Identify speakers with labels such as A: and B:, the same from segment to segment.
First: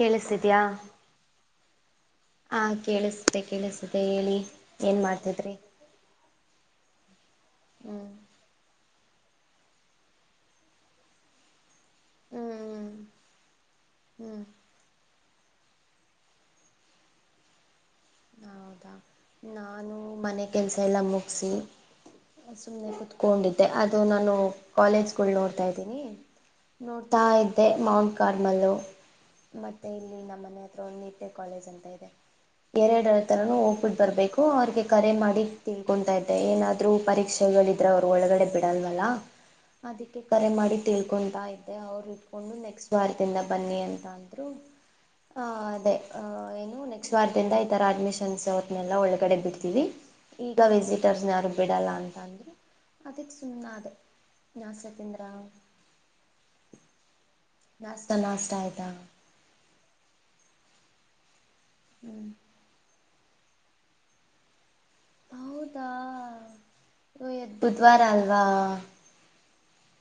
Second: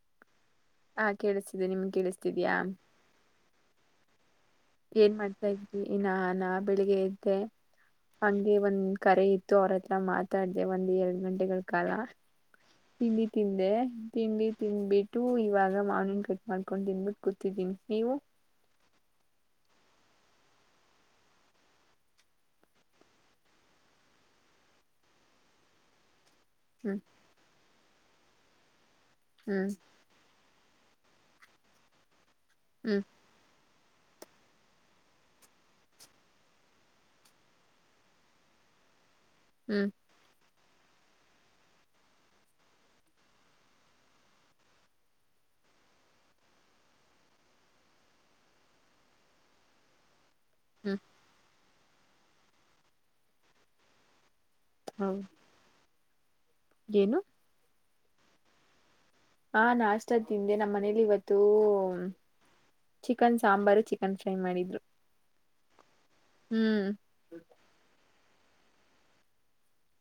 A: ಕೇಳಿಸ್ತಿದಿಯ
B: ಹ ಕೇಳಿಸ್ತಿದೆ ನಿಮ್ಗೆ ಕೇಳಿಸ್ತಿದ್ಯಾ
A: [unintelligible] ಕೇಳಿಸ್ತಿದೆ ಹೇಳಿ
B: ಏನ್ ಮಾಡ್ತಾ ಇದ್ವಿ ನಾನ ಬೆಳಿಗ್ಗೆ ಎದ್ದೆ
A: ಹ್ಮ್
B: ಹಂಗೆ ಒಂದ್ ಕರೆ ಇತ್ತು ಅವ್ರ ಹತ್ರ ಮಾತಾಡ್ದೆ ಒಂದ್ ಎರಡು ಗಂಟೆಗಳ ಕಾಲ
A: ಹ್ಮ್
B: ತಿಂಡಿ ತಿಂದೆ
A: ಹ್ಮ್
B: ತಿಂಡಿ ತಿನ್ಬಿಟ್ಟು ಇವಾಗ ಮಾವಿನ ಹಣ್ಣು ಕಟ್ ಮಾಡ್ಕೊಂಡು ತಿನ್ಬಿಟ್ಟು ಕೂತಿದ್ದೀನಿ ನೀವು
A: ಹೌದಾ ನಾನು ಮನೆ ಕೆಲಸ ಎಲ್ಲ ಮುಗಿಸಿ ಸುಮ್ಮನೆ ಕುತ್ಕೊಂಡಿದ್ದೆ ಅದು ನಾನು ಕಾಲೇಜ್ಗಳು ನೋಡ್ತಾ ಇದ್ದೀನಿ
B: ಹ್ಮ್
A: ನೋಡ್ತಾ ಇದ್ದೆ ಮೌಂಟ್ ಕಾರ್ಮಲ್
B: ಹ್ಮ್
A: ಮತ್ತೆ ಇಲ್ಲಿ ನಮ್ಮ ಮನೆತ್ರ ಒಂದು [unintelligible] ಕಾಲೇಜ್ ಅಂತ ಇದೆ
B: ಹ್ಮ್
A: ಎರಡು ನಾನು ಹೋಗ್ಬಿಟ್ಟು ಬರ್ಬೇಕು ಅವ್ರಿಗೆ ಕರೆ ಮಾಡಿ ತಿಳ್ಕೊತಾ ಇದ್ದೆ ಏನಾದ್ರು ಪರೀಕ್ಷೆಗಳು ಅವ್ರು ಒಳಗಡೆ ಬಿಡಲ್ವಲ್ಲ
B: ಹ್ಮ್
A: ಅದಿ ಕರೆ ಮಾಡಿ ತಿಳ್ಕೊತಾ ಇದ್ದೆ ಅವ್ರು ಇಟ್ಕೊಂಡು ನೆಕ್ಸ್ಟ್ ವಾರದಿಂದ ಬನ್ನಿ ಅಂತ ಅಂದ್ರು ಹ ಅದೇ ಹ ಏನು ನೆಕ್ಸ್ಟ್ ವಾರ್ ಈ ತರ ಅಡ್ಮಿಷನ್ಸ ಅವರ್ನೆಲ್ಲ ಒಳಗಡೆ ಬಿಡ್ತೀವಿ ಈಗ
B: ಹ್ಮ್
A: ವಿಸಿಟರ್ಸ್ ಯಾರು ಬಿಡೋಲ್ಲ ಅಂತ ಅಂದ್ರು ಅದಕ್ಕೆ ಸುಮ್ಮನೆ ಅದೆ [unintelligible]
B: ಹೌದು
A: ತಿಂದ್ರ
B: ಏನು
A: ನಾಷ್ಟ ನಾಷ್ಟ ಆಯ್ತಾ
B: ಹಾ ನಾಷ್ಟ ತಿಂದೆ ನಮ್ಮ್ ಮನೇಲಿ ಇವತ್ತು
A: ಹ್ಞೂ
B: ಚಿಕನ್ ಸಾಂಬಾರು ಚಿಕನ್ ಫ್ರೈ ಮಾಡಿದ್ರು
A: ಹೌದಾ
B: ಹ್ಮ್
A: ಇವತ್ತು ಬುಧವಾರ ಅಲ್ವಾ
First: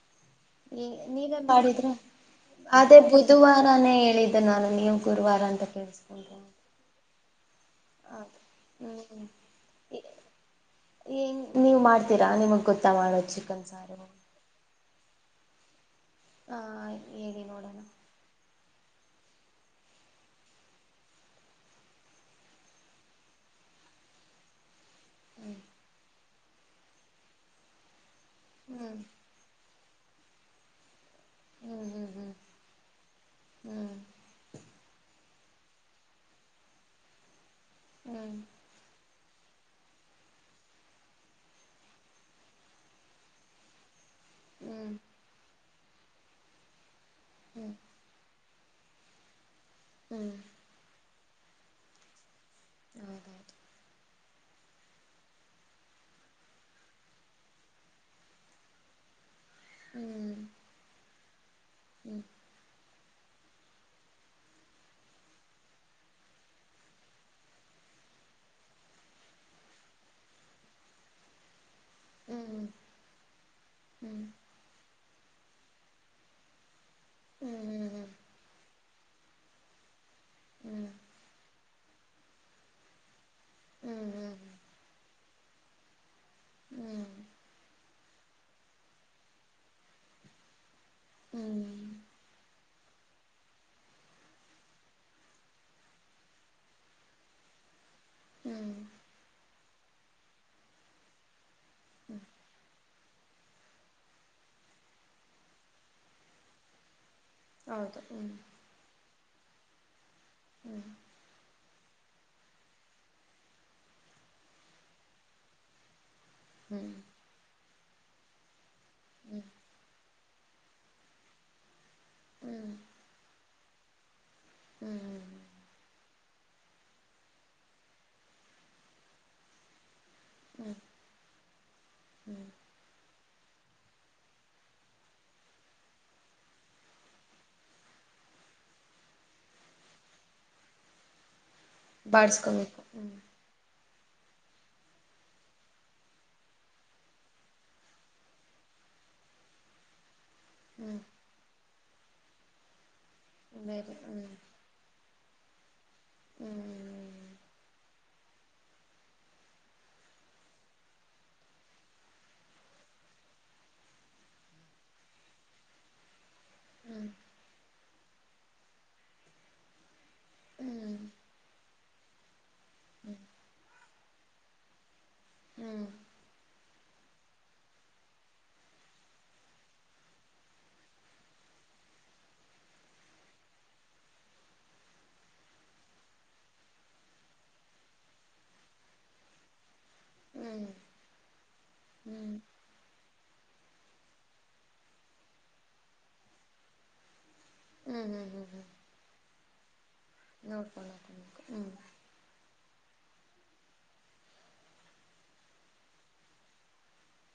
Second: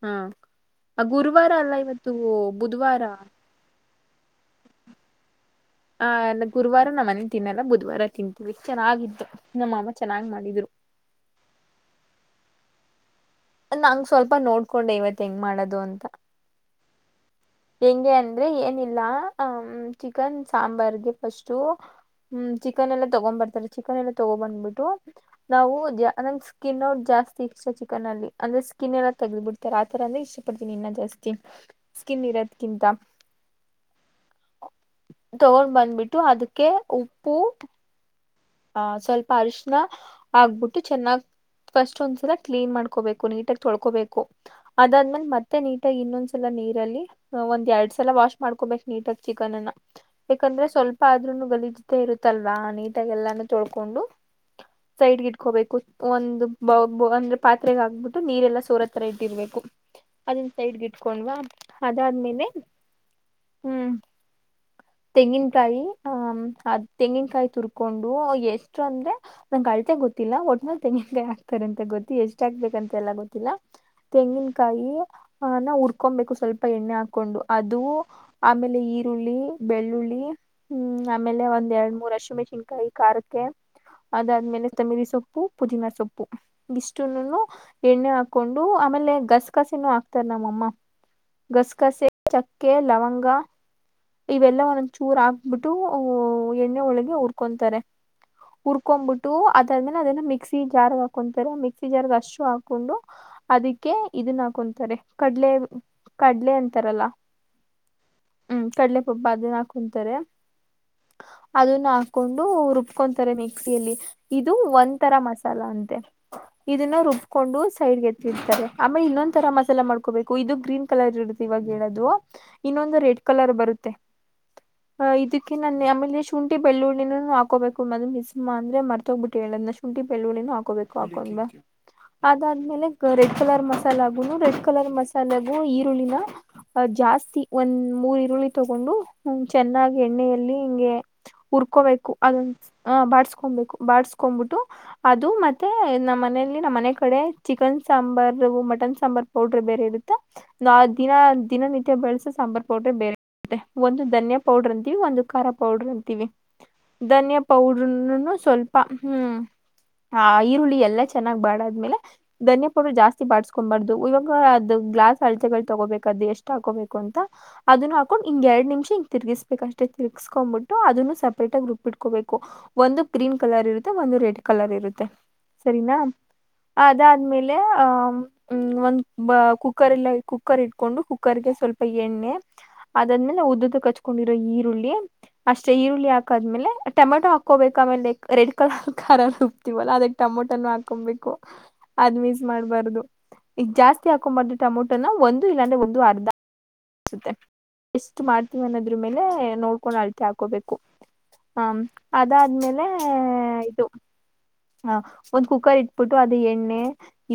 B: ಹ್ಮ್
A: ನೀವೇ ನೀವೇ ಮಾಡಿದ್ರೆ ಅದೇ
B: ಬುಧವಾರ
A: ಬುಧವಾರನೇ ಹೇಳಿದ್ದು ನಾನ್ ಏನ್ ಗುರುವಾರ ಅಂತ
B: ಆ
A: ಕೇಳಿಸ್ಕೊಂಡ್ರೆ
B: ಅಲ್ಲ ಗುರುವಾರ ನಮ್ ಮನೆಲೀ ತಿನ್ನಲ್ಲ ಬುಧವಾರ
A: ಹೌದು
B: ತಿಂತೀವಿ ಚೆನ್ನಾಗಿತ್ತು ನಮ್ಮ ಅಮ್ಮ ಚೆನ್ನಾಗ್ ಮಾಡಿದ್ರು
A: ಏಂಗ್ ನೀವ್ ಮಾಡ್ತೀರಾ ನಿಮಗ್ ಗೊತ್ತಾ ಮಾಡೋದು ಚಿ
B: ನಂಗ್ ಸ್ವಲ್ಪ ನೋಡ್ಕೊಂಡೆ ಇವತ್ ಹೆಂಗ್ ಮಾಡೋದು ಅಂತ
A: ಹ ಹೇಳಿ ನೋಡ
B: ಹೆಂಗೆ ಅಂದ್ರೆ ಏನಿಲ್ಲ ಹ ಚಿಕನ್ ಸಾಂಬಾರ್ಗೆ ಫಸ್ಟು ಹ್ಮ್ ಚಿಕನ್ ಎಲ್ಲ ತಗೊಂಡ್ ಬರ್ತಾರೆ ಚಿಕನ್ ಎಲ್ಲ ತಗೋ ಬಂದ್ಬಿಟ್ಟು ನಾವು ನಂಗೆ ಸ್ಕಿನ್ ಔಟ್ ಜಾಸ್ತಿ ಇಸ್ಟ ಚಿಕನ್ ಅಲ್ಲಿ ಅಂದ್ರೆ ಸ್ಕಿನ್
A: ಹ್ಮ್
B: ಎಲ್ಲ ತಗ್ದ್ ಬಿಡ್ತರೆ ಆಥರ ಅಂದ್ರೆ ಇಷ್ಟಪಡ್ತೀನಿ ಇನ್ನು ಜಾಸ್ತಿ
A: ಹ್ಮ್ ಹ್ಮ್
B: ಸ್ಕಿನ್ ಇರೋದಕ್ಕಿಂತ
A: ಹ್ಮ್
B: ತಗೊಂಡ್ ಬಂದ್ಬಿಟ್ಟು ಅದಕ್ಕೆ ಉಪ್ಪು
A: ಹ್ಮ್
B: ಹ ಸ್ವಲ್ಪ ಅರ್ಶಿನ ಆಗ್ಬಿಟ್ಟು ಚೆನ್ನಾಗ್ ಫಸ್ಟ್ ಒಂದ್ಸಲ ಕ್ಲೀನ್ ಮಾಡ್ಕೊಬೇಕು ನೀಟಾಗಿ ತೊಳ್ಕೋಬೇಕು ಅದಾದ್ಮೇಲೆ ಮತ್ತೆ ನೀಟಾಗಿ ಇನ್ನೊಂದ್ ಸಲ ನೀರಲ್ಲಿ ಒಂದ್ ಎರಡ್ ಎಲ್ಲ ವಾಶ್ ಮಾಡ್ಕೋಬೇಕ್ ನೀಟ್ ಆಗಿ ಚಿಕನ್ ಅನ್ನ
A: ಹ್ಮ್
B: ಯಾಕಂದ್ರೆ ಸ್ವಲ್ಪ ಆದ್ರೂನು ಗಲೀಜ್ [unintelligible] ಇರುತ್ತಲ್ವಾ ನೀಟಾಗೆಲ್ಲಾನೂ ತೊಳ್ಕೊಂಡು
A: [inaudible]
B: ಸೈಡ್ಗೆ ಇಟ್ಕೋಬೇಕು ಒಂದು ಬೌಲ್ ಅಂದ್ರೆ ಪಾತ್ರೆಗೆ ಹಾಕ್ಬಿಟ್ಟು ನೀರೆಲ್ಲಾ ಸೋರೊ ತರ ಇಟ್ಟಿರ್ಬೇಕು ಅದನ್ ಸೈಡ್ಗ ಇಟ್ಕೊಂಡ್ವಾ ಅದಾದ್ಮೇಲೆ. ಹ್ಮ್ ತೆಂಗನ್ಕಾಯಿ ಹ ಅದ್ ತೆಂಗಿನಕಾಯಿ ತುರ್ಕೊಂಡು. ಓ ಎಷ್ಟು ಅಂದ್ರೆ ನಂಗೆ ಅಳತೆ ಗೊತ್ತಿಲ್ಲ ಒಟ್ಟ್ಮೇಲ್ ತೆಂಗಿನಕಾಯಿ ಹಾತಾರೆ ಅಂತ ಗೊತ್ತ. ಎಷ್ಟಹಾಗ್ಬೇಕಂತ ಎಲ್ಲ ಗೊತ್ತಿಲ್ಲ ತೆಂಗಿನ. ಕಾಯಿ ಅ ನ ಉರ್ಕೊಬೇಕು ಸ್ವಲ್ಪ ಎಣ್ಣೆ ಹಾಕೊಂಡು ಅದು ಆಮೇಲೆ ಈ. ಈರುಳ್ಳಿ ಬೆಳ್ಳುಳ್ಳಿ ಹ್ಮ್ ಆಮೇಲೆ ಒಂದ್ ಎರಡು ಮೂರ್ ಹಸಿ ಮೆನ್ಸಿನ್ಕಾಯಿ ಖ.
A: ಹ್ಮ್ ಹ್ಮ್ ಹ್ಮ್ ಹೌದೌದು ಹ್ಮ್ ಹ್ಮ್ ಹ್ಮ್ ಹ್ಮ್ ಹ್ಮ್ ಹ್ಮ್ ಹ್ಮ್ ಹ್ಮ್ ಹ್ಮ್ ಹ್ಮ್ ಹ್ಮ್
B: ಅದಾದ್ಮೇಲೆ ತಮ್ಮಿರಿ ಸೊಪ್ಪು ಪುದೀನ ಸೊಪ್ಪು ಇಷ್ಟುನು. ಎಣ್ಣೆ ಹಾಕೊಂಡು ಆಮೇಲೆ ಗಸಗಸಿನ್ನು ಹಾಕ್ತಾರ ನಮ್ಮಮ್ಮ.
A: ಹ್ಮ್
B: ಗಸ್ಕಸೆ ಚಕ್ಕೆ ಲವಂಗ. ಇವೆಲ್ಲ ಒಂದ ಚೂರ್ ಹಾಕ್ಬಿಟ್ಟು ಎಣ್ಣೆ ಒಳಗೆ ಹೂರ್ಕೊಂತಾರೆ.
A: ಹ್ಮ್
B: ಹರ್ಕೊನ ಬಿಟ್ಟು ಅದಾದ್ಮೇಲೆ ಅದೆಲ್ಲ ಮಿಕ್ಸಿ ಜಾರ್ ಹಾಕೊಂತಾರೆ ಮಿಕ್. ಮಿಕ್ಸಿ ಜಾರ್ಗ ಅಷ್ಟು ಹಾಕೊಂಡು. ಅದಕ್ಕೆ ಇದನ್ನ ಹಾಕೊಂತಾರೆ ಕಡ್ಲೆ ಕಡಲೆ ಅಂತಾರಲ್ಲ.
A: ಹೌದು ಹ್ಮ್.
B: ಕಡಲೆ ಪಬ ಅದನ್ನ ಹಾಕುಂತಾರೆ.
A: ಹ್ಮ್.
B: ಅದನ್ನ ಹಾಕೊಂಡು ರುಬ್ಕೊತಾರೆ ಮಿಕ್ಸಿಯಲ್ಲಿ ಇದು ಒಂದ ತರ ಮಸಾಲ ಅಂತೆ.
A: ಹ್ಮ್
B: ಇದನ್ನ ರುಬ್ಕೊಂಡು ಸೈಡ್ಗೆ ಎತ್ತಿರ್ತಾರೆ ಆಮೇಲೆ ಇನ್ನೊಂದ
A: ಹ್ಮ್
B: ತರ ಮಸಾಲೆ ಮಾಡ್ಕಾರೆ. ಬೇಕು ಇದು ಗ್ರೀನ್ ಕಲರ್ ಇರುತ್ತೆ ಇವಾಗ ಹೇಳೋದು
A: ಹ್ಮ್
B: ಇನ್ನೊಂದು ರೆಡ್ ಕಲರ್ ಬರುತ್ತೆ. ಹ
A: ಹ್ಮ್
B: ಇದ. ನನ್ ಆಮೇಲೆ ಶುಂಠಿ ಬೆಳ್ಳುಳ್ಳಿನೂ ಹಾಕೋಬೇಕು ಅ ಮಿಸ್ ಅಂದ್ರೆ ಮತೋಗಬಿಟ್ಟ ಹೇಳ್ರ ಶುಂಠಿ. ಬೆಳ್ಳುಳ್ಳಿನ
A: ಹ್ಮ್
B: ಹಾಕೋಬೇಕು ಹಾಕೊಂಡ
A: ಹ್ಮ್
B: ಅದಾದ್ಮೇಲೆ. ರೆಡ್ ಕಲರ್ ಮಸಾಲೆ ಆಗುನು ರೆಡ್ ಕಲರ್ ಮಸಾಲೆಗು ಈರುಳ್ಳಿನ. ಜಾಸ್ತಿ ಒಂದ್ ಮೂರ್ ಇರುಳ್ಳಿ. ತಗೊಂಡು ಹ್ಮ ಚೆನ್ನಾಗಿ ಎಣ್ಣೆಯಲ್ಲಿ ಹಿಂಗೆ ಉರ್ಕೋಬೇಕು ಅದ.
A: ಬಾಡ್ಸ್ಕೋಬೇಕು
B: ಹ
A: ಹ್ಮ್
B: ಬಾಸ್ಕೊಬೇಕು ಬಾಸ್ಕೊನ ಬಿಟ್ಟು. ಅದು ಮತ್ತೆ ನಮ್ಮ್ ಮನಲಿ ನಮ್ಮ್ ಮನೆ ಕಡೆ ಚಿಕನ್ ಸಾಂಬಾರ ಮಟನ್ ಸಾಂಬಾರ್. ಪೌಡ್ರ ಬೇರೆ ಇರುತ್ತ ನಾ
A: ಹ್ಮ್
B: ದಿನಾ ದಿನನಿತ್ಯ ಬೆಳಸ ಸಾಂಬಾರ್ ಪೌಡ್ರ ಬೇರೆ.
A: ಬೇರೆ
B: ಒಂದು
A: ಹ್ಮ್
B: ಧನ್ಯಾ ಪೌಡರ್ ಅಂತೆವಿ ಒಂದು ಖಾರ ಪೌಡರ್ ಅಂತಿ.
A: ಹ್ಮ್
B: ಧನ್ಯಾ ಪೌಡರ್ ನು ಸ್ವಲ್ಪ ಹ್ಮ್. ಹ ಈರುಳ್ಳಿ ಎಲ್ಲಾ ಚೆನ್ನಾಗ್ ಬಾಡದ್ಮೇಲೆ. ಧನಿಯ ಪೌಡರ್ ಜಾಸ್ತಿ ಬಾಡಿಸ್ಕೊಬಾರ್ದು ಇವಾಗ ಅದ್ ಗ್ಲಾಸ್ ಅಳತೆಗಳು ತಗೋಬೇಕದು ಎಷ್ಟು. ಹಾಕೋಬೇಕು
A: ಹ್ಮ್
B: ಅಂತ ಅದನ್ನು. ಕೊಂಡ್ ಹಿಂಗ ಎರಡ್ ನಿಮಿಷ ಹಿಂಗ ತಿರ್ಗ್ಬೇಕಕ್ ಅಷ್ಟೇ ತಿರ್ಗಸ್ಕ್ಂಬಿಟ್ಟು
A: ಹ್ಮ್ ಹ್ಮ್ ಹ್ಮ್
B: ಅದನ್ನು ಸಪೇಟ್ಗಿ ರುಬ್ಬಿ ಇಟ್ಕೋಬೇಕು. ಒಂದು ಗ್ರೀನ್ ಕಲರ್ ಇರುತ್ತೆ ಒಂದು ರೆಡ್ ಕಲರ್ ಇರುತ್ತೆ
A: ಹ್ಮ್
B: ಸರಿನಾ. ಅದಾದ್ಮೇಲೆ ಆಹ. ಹ್ಮ್ ಒಂದ್ ಕುಕ್ಕರ್ಲ್ಲ ಕುಕ್ಕರ್ ಇಟ್ಕೊಂಡು ಕುಕ್ಕರ್ಗೆ ಸ್ವಲ್ಪ ಎಣ್ಣೆ. ಅದಾದ್ಮೇಲೆ ಉದ್ದ ಕ ಹಚ್ಕೊಂಡಿರೋ ಈರುಳ್ಳಿ. ಅಷ್ಟೇ ಈರುಳ್ಳಿ ಹಾಕಾದ್ಮೇಲೆ ಟೊಮೆಟೊ ಹಾಕೋಬೇಕ ಆಮೇಲೆ ರೆಡ್ ಕಲರ್ ಖಾರ ರುಬ್ಬ್ಟೆವ್ವಲ್ಲ ಅದಕ್ಕೆ.
A: ಹ್ಮ್ ಹ್ಮ್
B: ಟಮೋಟನು ಹಾಕೊಬೇಕು ಅದ್
A: ಹ್ಮ್
B: ಮೀಸ್ ಮಾಡ್ಬಾರ್ದ. ಈ ಜಾಸ್ತಿ ಹಾಕೊಂಡಬಾರ್ರೆ ಟೊಮೊಟೋನ ಒಂದು ಇಲ್ಲಾಂದ್ರೆ ಒಂದು ಅರ್ಧ ಅನ್ಸುತ್ತೆ. ಎಷ್ಟು
A: ಹ್ಮ್
B: ಮಾಡ್ತೀವಿ ಅನ್ನೋದ್ರ ಮೇಲೆ ನೋಡ್ಕೊಂಡ್ ಅಳತೆ ಹಾಕೋಬೇಕು
A: ನೋಡ್ಕೊಂಡು ಹಾಕೊಬೇಕು
B: ಹ್ಮ.
A: ಹ್ಮ್
B: ಅದಾದ್ಮೇಲೆ ಇದು. ಹ ಒಂದ್ ಕುಕ್ಕರ್ ಇಟ್ಬಿಟ್ಟು ಅದ ಎಣ್ಣೆ.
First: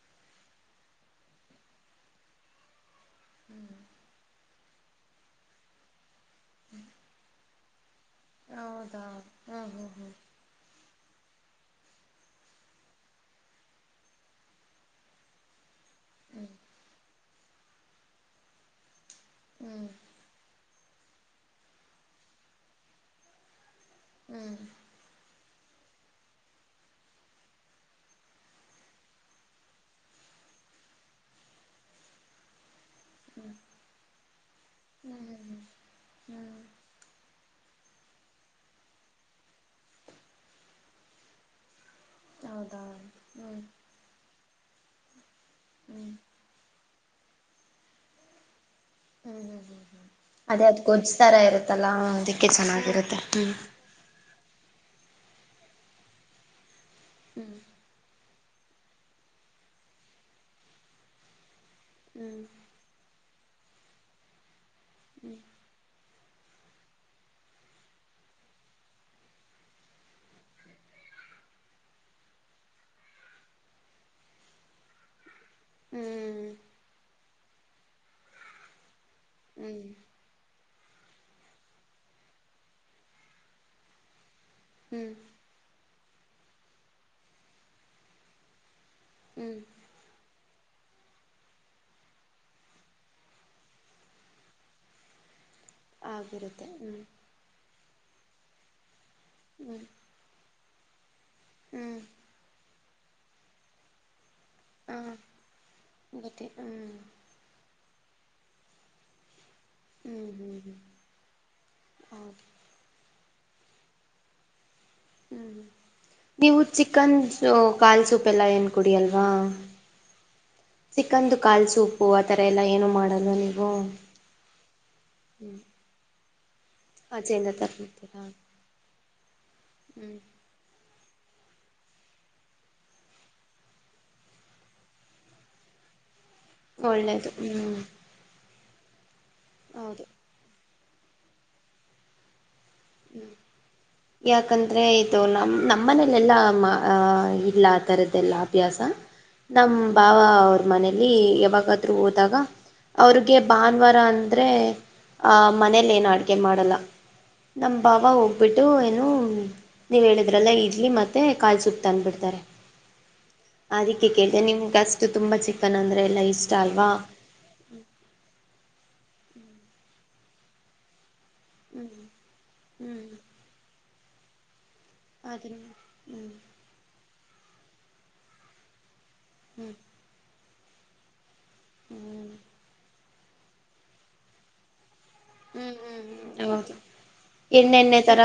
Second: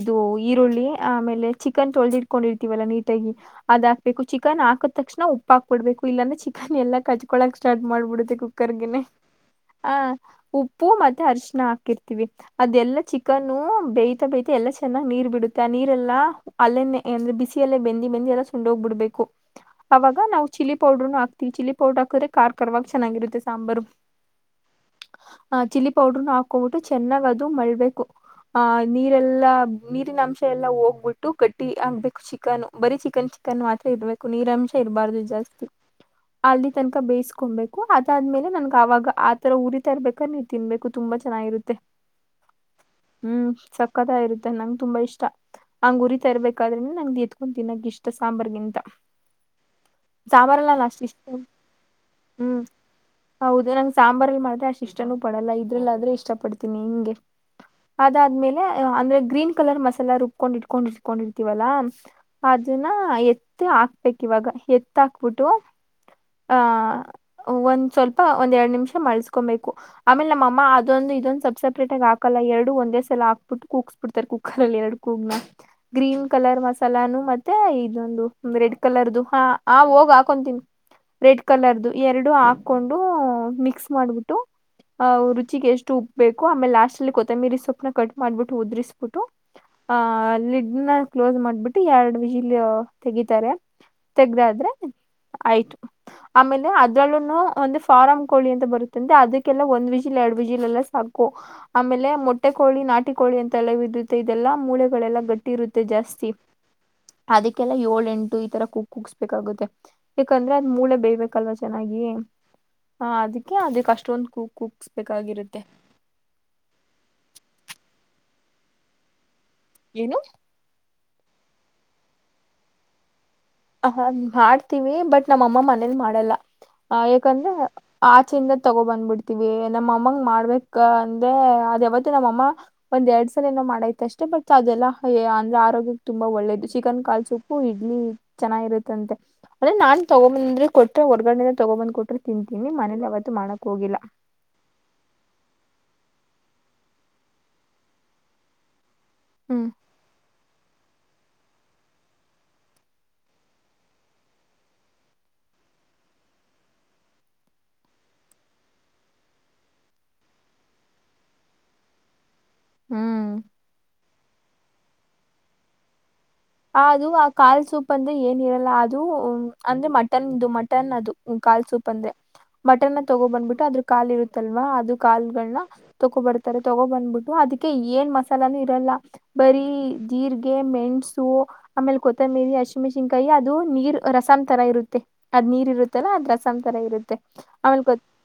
B: ಇದು ಈರುಳ್ಳಿ ಆಮೇಲೆ ಚಿಕನ್ ತೊಳೆದಿ ಇಟ್ಕೊಂಡಿರ್ತೀವಲ್ಲ ನೀ. ತೇಗಿ ಅದ ಆಕ್ಬೇಕು ಚಿಕನ್ ಹಾಕದ ತಕ್ಷಣ ಉಪ್ಪ ಹಾಕ್ ಬಿಡ್ಬೇಕು ಇಲ್ಲಾಂದ್ರ ಚಿಕನ್ ಎಲ್ಲ ಕಜಕೊಳಕ್ ಸ್ಟಾರ್ಟ್ ಮಾಡ್ಬಿಡುತ್ತೆ ಕುಕ್ಕರ್ಗೆನೇ
A: ಹೌದಾ ಹ್ಮ್
B: ಹ
A: ಹ್ಮ್
B: ಉ ಪ್ಪೂ ಮತ್ತೆ ಅರ್ಶಣ ಹಾಕಿರ್ತಿವಿ ಅದೆಲ್ಲಾ ಚಿಕನ್ನು ಬೇಯತಾ ಬೆಯತಾ ಎಲ್ಲ ಚೆನ್ನಾಗ ನೀರ್ ಬಿಡುತ್ತ. ಆ ನೀರೆಲ್ಲಾ ಅಲ್ಲೇನೇ ಅಂದ್ರೆ ಬಿಸಿಯಲ್ಲೇ ಬೆಂದಿ ಬೆಂದಿ ಎಲ್ಲ ಸುಂಡೋಗ್ಬಿಡ್ಬೇಕು.
A: ಹ್ಮ.
B: ಆಗ ನಾವ ಚಿಲ್ಲಿ ಪೌಡರ್ರುನು ಹಾಕ್ತಿವಿ ಚಿಲ್ಲಿ ಪೌಡರ್ ಹಾಕಿದ್ರೆ ಕಾರ್ ಕಾರವಾಗಿ ಚೆನ್ನಾಗಿರುತ್ತೆ ಸಾಂಬಾರು.
A: ಹ್ಮ.
B: ಆ ಚಿಲ್ಲಿ ಪೌಡ್ರನ ಹಾಕೋಬಿಟ್ಟು ಚೆನ್ನಾಗ ಅದು ಮಳ್ಬೇಕು. ಆ ನೀರೆಲ್ಲಾ ನೀರಿನ ಅಂಶ ಎಲ್ಲಾ ಹೋಗ್ಬಿಟ್ಟು ಗಟ್ಟಿ ಆಗ್ಬೇಕು ಚಿಕನು ಬರೀ ಚಿಕ ಚಿಕನ್ ಚಿಕನ್ ಮಾತ್ರ ಇರಬೇಕು ನೀರಂಶ ಇರಬಾರ್ದ
A: ಹ್ಮ್ ಹ್ಮ್ ಹ್ಮ್
B: ಜಾಸ್ತಿ
A: ಹ್ಮ್
B: ಅಲ್ಲಿ. ತನಕ ಬೇಯ್ಕೊಸಬೇಕು ಅದಾದ್ಮೇಲೆ ನನ್ಗ ಅವಾಗ ಆತರ ಉರಿತರ್ಬೇಕಾದ ನೀವು ತಿನ್ಬೇಕು ತುಂಬಾ ಚೆನ್ನಾಗಿರುತ್ತೆ.
A: [inaudible]
B: ಹ್ಮ
A: ಹ್ಮ್
B: ಸಕ್ಕತಾ ಇರುತ್ತೆ ನಂಗ ತುಂಬಾ ಇಷ್ಟ. ಹಂಗ
A: ಹ್ಮ್
B: ಉರೀತ ಇರ್ಬೇಕಾದ್ರೆನ ನಂಗ ಎತ್ಕೊ ತಿನ್ನಕ ಇಷ್ಟ ಸಾಂಬಾರ್ಗಿಂತ
A: ಅದೇ
B: ಸಾಂಬಾರಲ್ಲ
A: ಅದ್
B: ನಾನು ಅಷ್ಟ ಇಷ್ಟ
A: ಗೊಜ್ತರಾ ಇರತ್ತಲ್ಲಾ ಅದಕ್ಕೆ ಚೆನ್ನಾಗಿರುತ್ತೆ ಹ್ಮ.
B: ಸಾಂಬಾರ್ಲ್ಲಿ ಮಾಡಿರೇ ಅಷ್ಟ ಇಷ್ಟನು ಪಡಲ್ಲ ಇದ್ರಲ್ಲ ಆದ್ರೆ ಇಷ್ಟ ಪಡ್ತೀನಿ ಹಿಂಗೆ
A: ಹ್ಮ.
B: ಅದಾದ್ಮೇಲೆ ಅಂದ್ರೆ ಗ್ರೀನ್ ಕಲರ್ ಮಸಾಲಾ ರುಬ್ಕೊಂಡ ಇಟ್ಕೊಂಡ ಇಟ್ಕೊಂಡಿರ್ತೀವಲ್ಲಾ
A: ಹ್ಮ್
B: ಆ ಇದನ್ನ ಎತ್ತಿ ಹಾಕ್ಬೇಕ ಇವಾಗ ಎತ್ತ ಹಾಕ್ಬಿಟ್ಟು ಆ ಒಂದ ಸ್ವಲ್ಪ ಒಂದ್ ಯಾಡ್ ನಿಮಿಷ ಮಳ್ಸ್ಕೊಬೇಕು. ಆಮೇಲ ನಮ್ಮಮ್ಮ ಅದೊಂದು ಇದೊಂದ ಸಬ್ಸಪೇಟಗ ಹಕಲ್ಲ ಎರಡು ಒಂದೇ ಸಲ ಹಾಕ್ಬಿಟ್ಟು ಕು ಬಿಡ್ತಾರೆ ಕುಕ್ಕರ್ ಅಲ್ಲಿ ಎರಡ ಕೂಗ್ನ
A: ಹ್ಮ್
B: ಗ್ರೀನ್ ಕಲರ್ ಮಸಾಲಾನು ಮತ್ತೆ ಇದೊಂದು ರೆಡ್ ಕಲರ್ದು ಹಾ ಆ
A: ಹ್ಮ್
B: ಹೋಗ ಆ ಕೊಂತನೀ ರೆಡ್ ಕಲರ್ದು ಎರಡು ಹಾಕೊಂಡು ಮಿಕ್ಸ್ ಮಾಡ್ಬಿಟ್ಟು ಆ
A: ಹ್ಮ್ ಹ್ಮ್
B: ರುಚಿಗೆ ಎಷ್ಟು ಉಪ್ಪಬೇಕೋ ಆಮೇಲ ಲಾಸ್ಟ್ ಅಲ್ಲಿ ಕೊತ್ತಂಬಿರಿ ಸೊಪ್ಪನ ಕಟ್ ಮಾಡ್ಬಿಟ್ಟು ಉದ್ರಿಸ್ಬಿಟ್ಟು
A: ಹ್ಮ.
B: ಆ ಲಿಡ್ನ ಕ್ಲೋಸ್ ಮಾಡ್ಬಿಟ್ಟು ಎರಡ್ ವಿಜಿಲ್ ತೆಗಿತಾರೆ. ತೆಗ್ದ ಆದ್ರೆ ಆಯ್ತು
A: ಆಗಿರುತ್ತೆ
B: ಆಮೇಲೆ
A: ಹ್ಞೂ
B: ಅದ್ರಲ್ಲುನು ಒಂದು ಫಾರಂ ಕೋಳಿ ಅಂತ ಬರುತ್ತಂತೆ ಅದಕ್ಕೆಲ್ಲಾ
A: ಹ್ಞೂ
B: ಒಂದ ವಿಜಿಲ್ ಎರಡ ವಿಜಿಲ್ ಎಲ್ಲ ಸಾಕು
A: ಹ್ಞೂ
B: ಆಮೇಲೆ ಮೊಟ್ಟೆ ಕೋಳಿ ನಾಟಿ ಕೋಳಿ ಅಂತೆ ಎಲ್ಲ ಬಿದ್ದುತ್ತೆ ಇದೆಲ್ಲಾ
A: ಹಾಂ
B: ಮೂಳೆಗಳೆಲ್ಲಾ ಗಟ್ಟಿ ಇರುತ್ತೆ ಜಾಸ್ತಿ.
A: ಗೊತ್ತೆ ಹ್ಞೂ
B: ಅದಕ್ಕೆಲ್ಲ ಏಳ ಎಂಟು ಈ ತರ ಕು ಕುಗ್ಗಸ್ಬೇಕಾಗುತ್ತೆ.
A: ಹ್ಞೂ
B: ಯಾಕಂದ್ರೆ ಅದ್
A: ಹ್ಞೂ ಹ್ಞೂ
B: ಮೂಳೆ ಬೇಯಬೇಕಲ್ವಾ ಚೆನ್ನಾಗಿ
A: ಹೌದು
B: ಆ ಅದಕ್ಕೆ ಅದಕ್ ಅಷ್ಟೊಂದ ಕು
A: ಹ್ಞೂ
B: ಕುಗ್ಸ್ಬೇಕಾಗಿರುತ್ತೆ.
A: ಹ್ಞೂ ನೀವು ಚಿಕನ್ ಕಾಲ ಸೂಪ್ ಎಲ್ಲ ಏನ್ ಕುಡಿಯಲ್ವಾ.
B: ಏನು
A: ಚಿಕನ್ದು ಕಾಲ ಸೂಪು ಆ ಥರ ಎಲ್ಲ ಏನು ಮಾಡಲ್ವಾ ನೀವು
B: ಹ ಮಾಡ್ತೀವಿ ಬಟ್ ನಮ್ಮ
A: ಹ್ಞೂ
B: ಅಮ್ಮ ಮನೇಲಿ ಮಾಡಲ್ಲ. ಆ
A: ಆಚೆಯಿಂದ
B: ಯಾಕಂದ್ರೆ
A: ತರ್ತಿರ್ತೀರಾ
B: ಆಚೆಯಿಂದ ತಗೋ ಬಂದ್ಬಿಡ್ತೀವಿ ನಮ್ಮ
A: ಹ್ಞೂ
B: ಅಮ್ಮಂಗ ಮಾಡ್ಬ ಕಂದೆ ಅದ ಯಾವತ್ತ ನಮ್ಮ ಅಮ್ಮ ಒಂದ್ ಎರಡ ಸಲ ಏನೋ ಮಾಡೈತ ಅಷ್ಟೇ ಬಟ್ ಅದೆಲ್ಲಾ ಅಂದ್ರೆ ಆರೋಗ್ಯ ತುಂಬಾ ಒಳ್ಳೇದ. ಚಿಕನ್ ಕಾಲ
A: ಒಳ್ಳೆಯದು
B: ಸುಪ್ಪು
A: ಹ್ಞೂ
B: ಇಡ್ಲಿ. ಚೆನ್ನಾಗಿರುತ್ತಂತೆ ಅಂದೆ ನಾನ್
A: ಹೌದು
B: ತಗೊ ಬಂದ್ರ ಕೊಟ್ರೆ ಹೊರ್ಗಡ ತಗೊ ಬಂದ್ ಕೊಟ್ರಿ ತಿಂತೀನಿ ಮನೇಲಿ ಯಾವತ್ತು ಮಾಡೋಕ ಹೋಗಿಲ್ಲ.
A: ಯಾಕಂದ್ರೆ ಇದು ನಮ್ಮ ನಮ್ಮನೇಲೇಲ್ಲ ಮಾ ಆ ಇಲ್ಲ ಆಥರದ್ದೆಲ್ಲ ಅಭ್ಯಾಸ.
B: ಹ್ಮ್
A: ನಮ್ಮ ಬಾವ ಅವ್ರ ಮನೇಲಿ ಯಾವಾಗಾದ್ರು ಹೋದಾಗ ಅವ್ರಿಗೆ ಭಾನುವಾರ ಅಂದ್ರೆ ಮನೇಲಿ ಏನು ಅಡುಗೆ ಮಾಡಲ್ಲ. ನಮ್ಮ ಭಾವ ಹೋಗ್ಬಿಟ್ಟು ಏನು ನೀವು ಹೇಳಿದ್ರಲ್ಲ ಇಡ್ಲಿ ಮತ್ತು ಕಾಲ್ ಸೂಪ್ ತಂದುಬಿಡ್ತಾರೆ.
B: ಹ್ಮ್
A: ಅದಕ್ಕೆ ಕೇಳಿದೆ ನಿಮ್ಗೆ ಅಷ್ಟು ತುಂಬಾ ಚಿಕನ್ ಅಂದ್ರೆ ಎಲ್ಲಾ ಇಷ್ಟ ಅಲ್ವಾ
B: ಅದು ಆ ಕಾಲ್ ಸೂಪ್ ಅಂದ್ರೆ ಏನ್ ಇರಲ್ಲ ಅದು ಅಂದ್ರೆ ಮಟನ್ದು ಮಟನ್ ಅದು ಕಾಲ್
A: ಹ್ಞೂ
B: ಸೂಪ್ ಅಂದ್ರೆ
A: ಹ್ಞೂ
B: ಮಟನ್ನ ತಗೋ ಬಂದ್ಬಿಟ್ಟು ಅದ್ರ ಕಾಲ ಇರುತ್ತಲ್ವಾ ಅದು
A: ಅದನ್ನು
B: ಕಾಲ್ಗಳನ್ನ
A: ಹ್ಞೂ
B: ತಗೋಬರ್ತಾರೆ ತಗೋ ಬಂದ್ಬಿಟ್ಟು ಅದಕ್ಕೆ ಏನ್ ಮಸಾಲಾನು ಇರಲ್ಲ. ಬರೀ
A: ಹ್ಞೂ
B: ಜೀರ್ರಿಗೆ ಮೆಣಸು ಆಮೇಲೆ ಕೊತ್ತಂಬರಿ
A: ಹ್ಞೂ
B: ಅಶಿಮೆನ್ಸಿಕಾಯಿ ಕೈ ಅದು ನೀರ್ ರಸಂ ತರ ಇರುತ್ತೆ. ಅದ್
A: ಹ್ಞೂ
B: ನೀರ್ ಇರುತ್ತಲ್ಲ ಅದ
A: ಹ್ಞೂ ಹ್ಞೂ
B: ರಸಂ
A: ಹೌದು
B: ತರ ಇರುತ್ತೆ ಆಮೇಲ್ ಗ
A: ಎಣ್ಣೆಣ್ಣೆ
B: [unintelligible]
A: ತರ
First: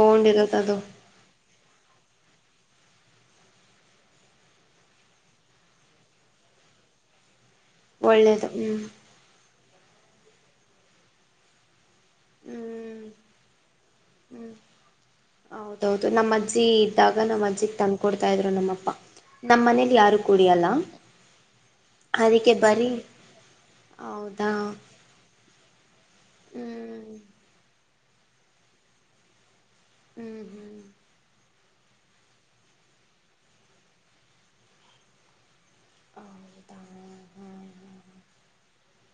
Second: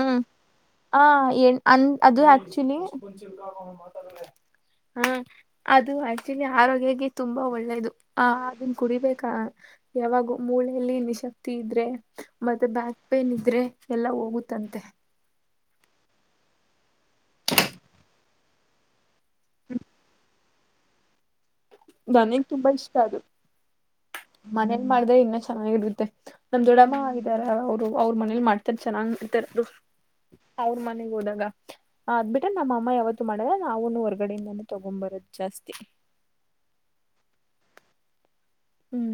B: ಹ್ಮ್ ಹ ಏ ಅನ್ ಅದು ಆಕ್ಚುಲಿ [unintelligible] ಹಾ ಅದು ಆಕ್ಚುಲಿ ಆರೋಗ್ಯಕ್ಕೆ ತುಂಬಾ ಒಳ್ಳೇದು ಆ
A: ಒಳ್ಳೇದು
B: ಅದನ್ನ
A: ಹ್ಮ್
B: ಕುಡಿಬೇಕಾ ಯಾವಾಗೂ ಮೂಳೆಯಲ್ಲಿ ನಿಶಕ್ತಿ ಇದ್ರೆ ಮತ್ತೆ ಬ್ಯಾಕ್
A: ಹ್ಮ್
B: ಪೇನ್ ಇದ್ರೆ ಎಲ್ಲಾ
A: ಹ್ಮ್
B: ಹೋಗುತ್ತಂತೆ
A: ಹೌದೌದು ನಮ್ಮ ಅಜ್ಜಿ ಇದ್ದಾಗ ನಮ್ಮ್ ಅಜ್ಜಿಗ್ ತಂದಕೊಡ್ತಾ ಇದ್ರು ನಮ್ಮಪ್ಪ. ನಮ್ಮ ಮನೇಲಿ ಯಾರು ಕುಡಿಯಲ್ಲ
B: ನನಗ್
A: ಅದಕ್ಕೆ
B: ತುಂಬಾ
A: ಬರೀ
B: ಇಷ್ಟ
A: ಹೌದಾ
B: ಮಾಡ್ದ್ರೆ ಇನ್ನಾ ಚೆನ್ನಾಗಿರುತ್ತೆ ನಮ್ ದೊಡ್ಡಮ್ಮ
A: ಹ್ಮ್
B: ಇದ್ದಾರ ಅವ್ರು ಅವ್ರ ಮನೇಲಿ ಮಾಡ್ತಾರೆ ಚೆನ್ನಾಗಿ ಇರುತ್ತೆ ಅದು.
A: ಹ್ಮ್
B: ಅವ್ರ
A: ಹ್ಮ್
B: ಮನೆಗ್ ಹೋದಾಗ ಅದ್ ಬಿಟ್ರೆ ನಮ್ಮ ಅಮ್ಮ ಯಾವತ್ತು ಮಾಡಲ್ಲ ನಾವುನು ಹೊರ್ಗಡೆಯಿಂದಾನೂ ತಗೊಬರದು ಜಾಸ್ತಿ
A: ಹದಾ ಹ್ಮ ಹಾ
B: ಹ್ಮ್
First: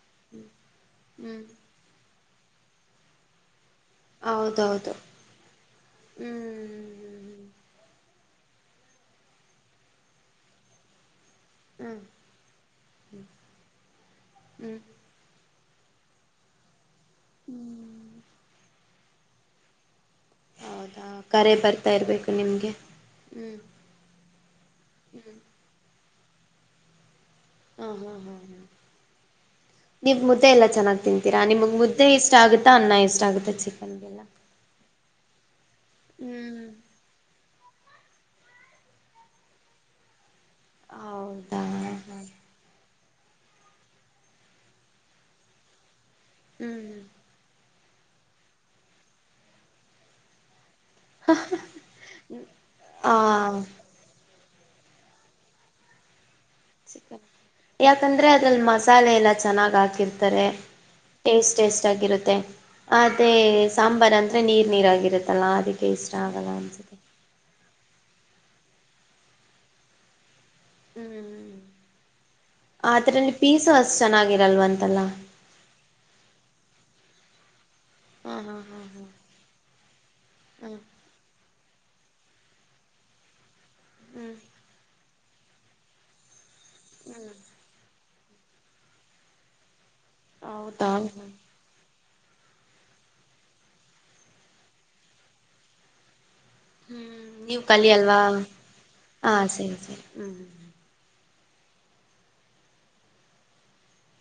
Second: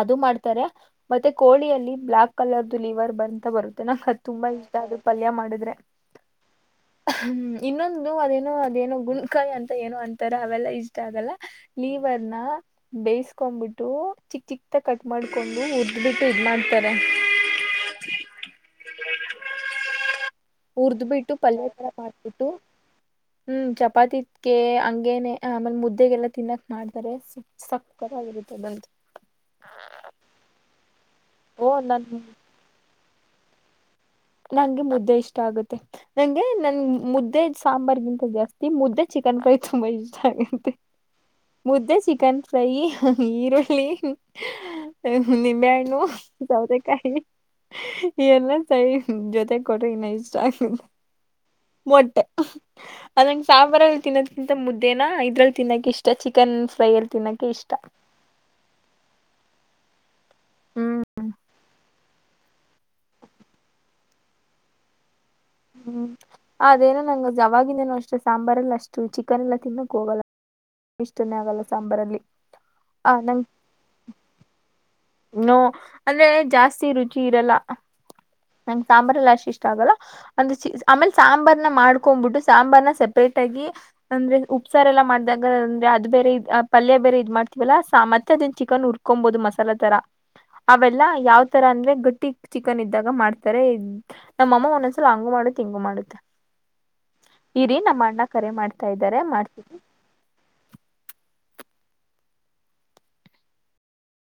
B: ಅದು ಮಾಡ್ತಾರೆ ಮತ್ತೆ
A: ಹ್ಮ್
B: ಕೋಳಿಯಲ್ಲಿ ಬ್ಲಾಕ್ ಕಲರ್ದು ಲಿವರ್ ಬಂತ ಬರುತ್ತೆ ನಾಕ್ ಅದು ತುಂಬಾ ಈಸ್ಟ ಅದು ಪಲ್ಯ ಮಾಡಿದ್ರೆ
A: ಹ್ಮ್ ಹ್ಮ್
B: ಹ್ಮ ಇನ್ನೊಂದು ಅದೇನೋ ಅದೇನೋ ಗುಣಕಾಯಿ ಅಂತ ಏನೋ ಅಂತಾರ ಅವೆಲ್ಲಾ ಇಷ್ಟ ಆಗಲ್ಲ
A: ಹ್ಮ್
B: ಲೀವರ್ನ ಬೇಯಸ್ಕೊಂಡ್ಬಿಟ್ಟು ಚಿಕ್
A: ಹ್ಮ್
B: ಚಿಕ್ದಾಗಿ ಕಟ್ ಮಾಡ್ಕೊಂಡು ಉರ್ದ್ದ್ಬಿಟ್ಟು ಇದ ಮಾಡ್ತಾರೆ
A: ಹ್ಮ್
B: ಉರ್ದ್
A: ಹೌದಾ
B: ಬಿಟ್ಟು
A: ಕರೆ
B: ಪಲ್ಯ ತರ
A: ಬರ್ತಾ
B: ಮಾಡ್
A: ಇರಬೇಕು
B: ಬಿಟ್ಟು
A: ನಿಮಗೆ
B: ಹ್ಮ್ ಚಪಾತಿ [unintelligible] ಹಂಗೇನೆ
A: ಹ್ಮ್
B: ಆಮೇಲೆ ಮುದ್ದೆಗೆಲ್ಲ ತಿನ್ನಕ್ ಮಾಡ್ತಾರೆ
A: ಹ ಹಾ ಹ
B: ಸಕ್ಕತ್ತಾಗಿರುತ್ತೆ
A: ಹ
B: ಅದಂತು
A: ನೀವು ಮುದ್ದೆ ಎಲ್ಲಾ ಚೆನ್ನಾಗ್ ತಿಂತೀರಾ
B: ಓ
A: ನಿಮಗ್
B: ನನ್
A: ಮುದ್ದೆ ಇಷ್ಟ ಆಗುತ್ತೆ ತ್ತಾ ಅನ್ನ ಇಷ್ಟ ಆಗುತ್ತ ಚಿಕನ್ಗೆಲ್ಲ
B: ನಂಗೆ ಮುದ್ದೆ ಇಷ್ಟ ಆಗುತ್ತೆ ನಂಗೆ
A: ಹ್ಮ್
B: ನನ್ ಮುದ್ದೆ ಸಾಂಬಾರ್ಗಿಂತ ಜಾಸ್ತಿ ಮುದ್ದೆ ಚಿಕನ್ಕಾಯಿ ತುಂಬಾ ಇಷ್ಟ ಆಗೆ
A: ಹೌದಾ
B: ಮುದ್ದೆ ಚಿಕನ್ ಫ್ರೈ ಈರುಳ್ಳಿ ನಿಂಬೆಹಣ್ಣು
A: ಹ್ಮ್
B: ಸೌತೆಕಾಯಿ ಇ ಎಲ್ಲ ಸರಿ ಜೊತೆಗ್ ಕೊಟ್ರ ಇನ್ನ ಇಷ್ಟ ಆಗ್ತಿದೆ ಮೊಟ್ಟೆ
A: ಆ
B: ಅದಂಗ ಸಾಂಬಾರಗಳಲ್ಲಿ ತಿನ್ನತ್ತ ಇಂತ ಮುದ್ದೇನ ಇದ್ರಲ್ಲಿ ತಿನ್ನಕ ಇಷ್ಟ ಚಿಕನ್ ಫ್ರೈ ಅಲ್ಲಿ
A: ಚಿಕನ್
B: ತಿನ್ನಕೆ ಇಷ್ಟ
A: ಯಾಕಂದ್ರೆ ಅದ್ರಲ್ಲಿ ಮಸಾಲೆ ಎಲ್ಲ ಚೆನ್ನಾಗ್ ಹಾಕಿರ್ತಾರೆ
B: ಹ್ಮ್
A: ಟೇಸ್ಟ್ ಟೇಸ್ಟ್ ಆಗಿರುತ್ತೆ ಅದೇ ಸಾಂಬಾರ ಅಂದ್ರೆ ನೀರ್ ನೀರಾಗಿರುತ್ತೆ
B: ಹ್ಮ್ ಅದೇನ ನಂಗ ಅವಾಗಿಂದನು ಅಷ್ಟೆ ಸಾಂಬಾರ್ ಎಲ್ಲ ಅಷ್ಟು ಚಿಕನ್ ಎಲ್ಲಾ ತಿನ್ನಕ್ ಹೋಗಲ್ಲ ಇಷ್ಟನೇ
A: ಹ್ಮ್
B: ಆಗಲ್ಲ ಸಾಂಬಾರಲ್ಲಿ ಆ
A: ಆದ್ರೆ
B: ನಂಗ
A: ಪೀಸು ಅಷ್ಟ ಚೆನ್ನಾಗಿರಲ್ವತಲ್ಲ
B: ನೋ ಅಂದ್ರೆ ಜಾಸ್ತಿ ರುಚಿ ಇರಲ್ಲ
A: ಹಾ ಹಾ ಹಾ
B: ನಂಗೆ ಸಾಂಬಾರಲ್ಲ ಅಷ್ಟ ಇಷ್ಟ ಆಗಲ್ಲ ಅಂದ್ರೆ ಚ
A: ಹಾ ಹ್ಮ್
B: ಆಮೇಲೆ ಸಾಂಬಾರ್ನ ಮಾಡ್ಕೊಂಡ್ಬಿಟ್ಟು ಸಾಂಬಾರ್ನ ಸೆಪರೇಟ್ ಆಗಿ ಅಂದ್ರೆ
A: ಹ್ಮ್
B: ಉಪ್ಸಾರ್ ಎಲ್ಲಾ ಮಾಡ್ದಾಗ ಅಂದ್ರೆ ಅದು ಬೇರೆ ಪಲ್ಯ ಬೇರೆ ಇದ್
A: ಹ್ಮ್
B: ಮಾಡ್ತ ಎಲ ಮತ್ ಚಿಕನ್ ಉರ್ಕೊಬಹುದು ಮಸಾಲಾ ತರ
A: ಹೌದಾ
B: ಅವೆಲ್ಲಾ
A: ಹ್ಮ್
B: ಯಾವ್ ತರ ಅಂದ್ರೆ ಗಟ್ಟಿ ಚಿಕನ್ ಇದ್ದಾಗ ಮಾಡ್ತಾರೆ ನಮ್ಮ ಅಮ್ಮ ಒಂದ್ ಒಂದ್ ಸಲ ಅಂಗು ಮಾಡುತ್ತೆ ಇಂಗು ಮಾಡುತ್ತೆ
A: ಹ್ಮ್ ನೀವು
B: ಇರಿ
A: ಕಲಿ
B: ನಮ್ಮ
A: ಅಲ್ವಾ
B: ಅಣ್ಣ ಕರೆ ಮಾಡ್ತಾ ಇದ್ದಾರೆ
A: ಹ
B: ಮಾಡ್ತೀನಿ
A: ಸರಿ ಸರಿ ಹ್ಮ್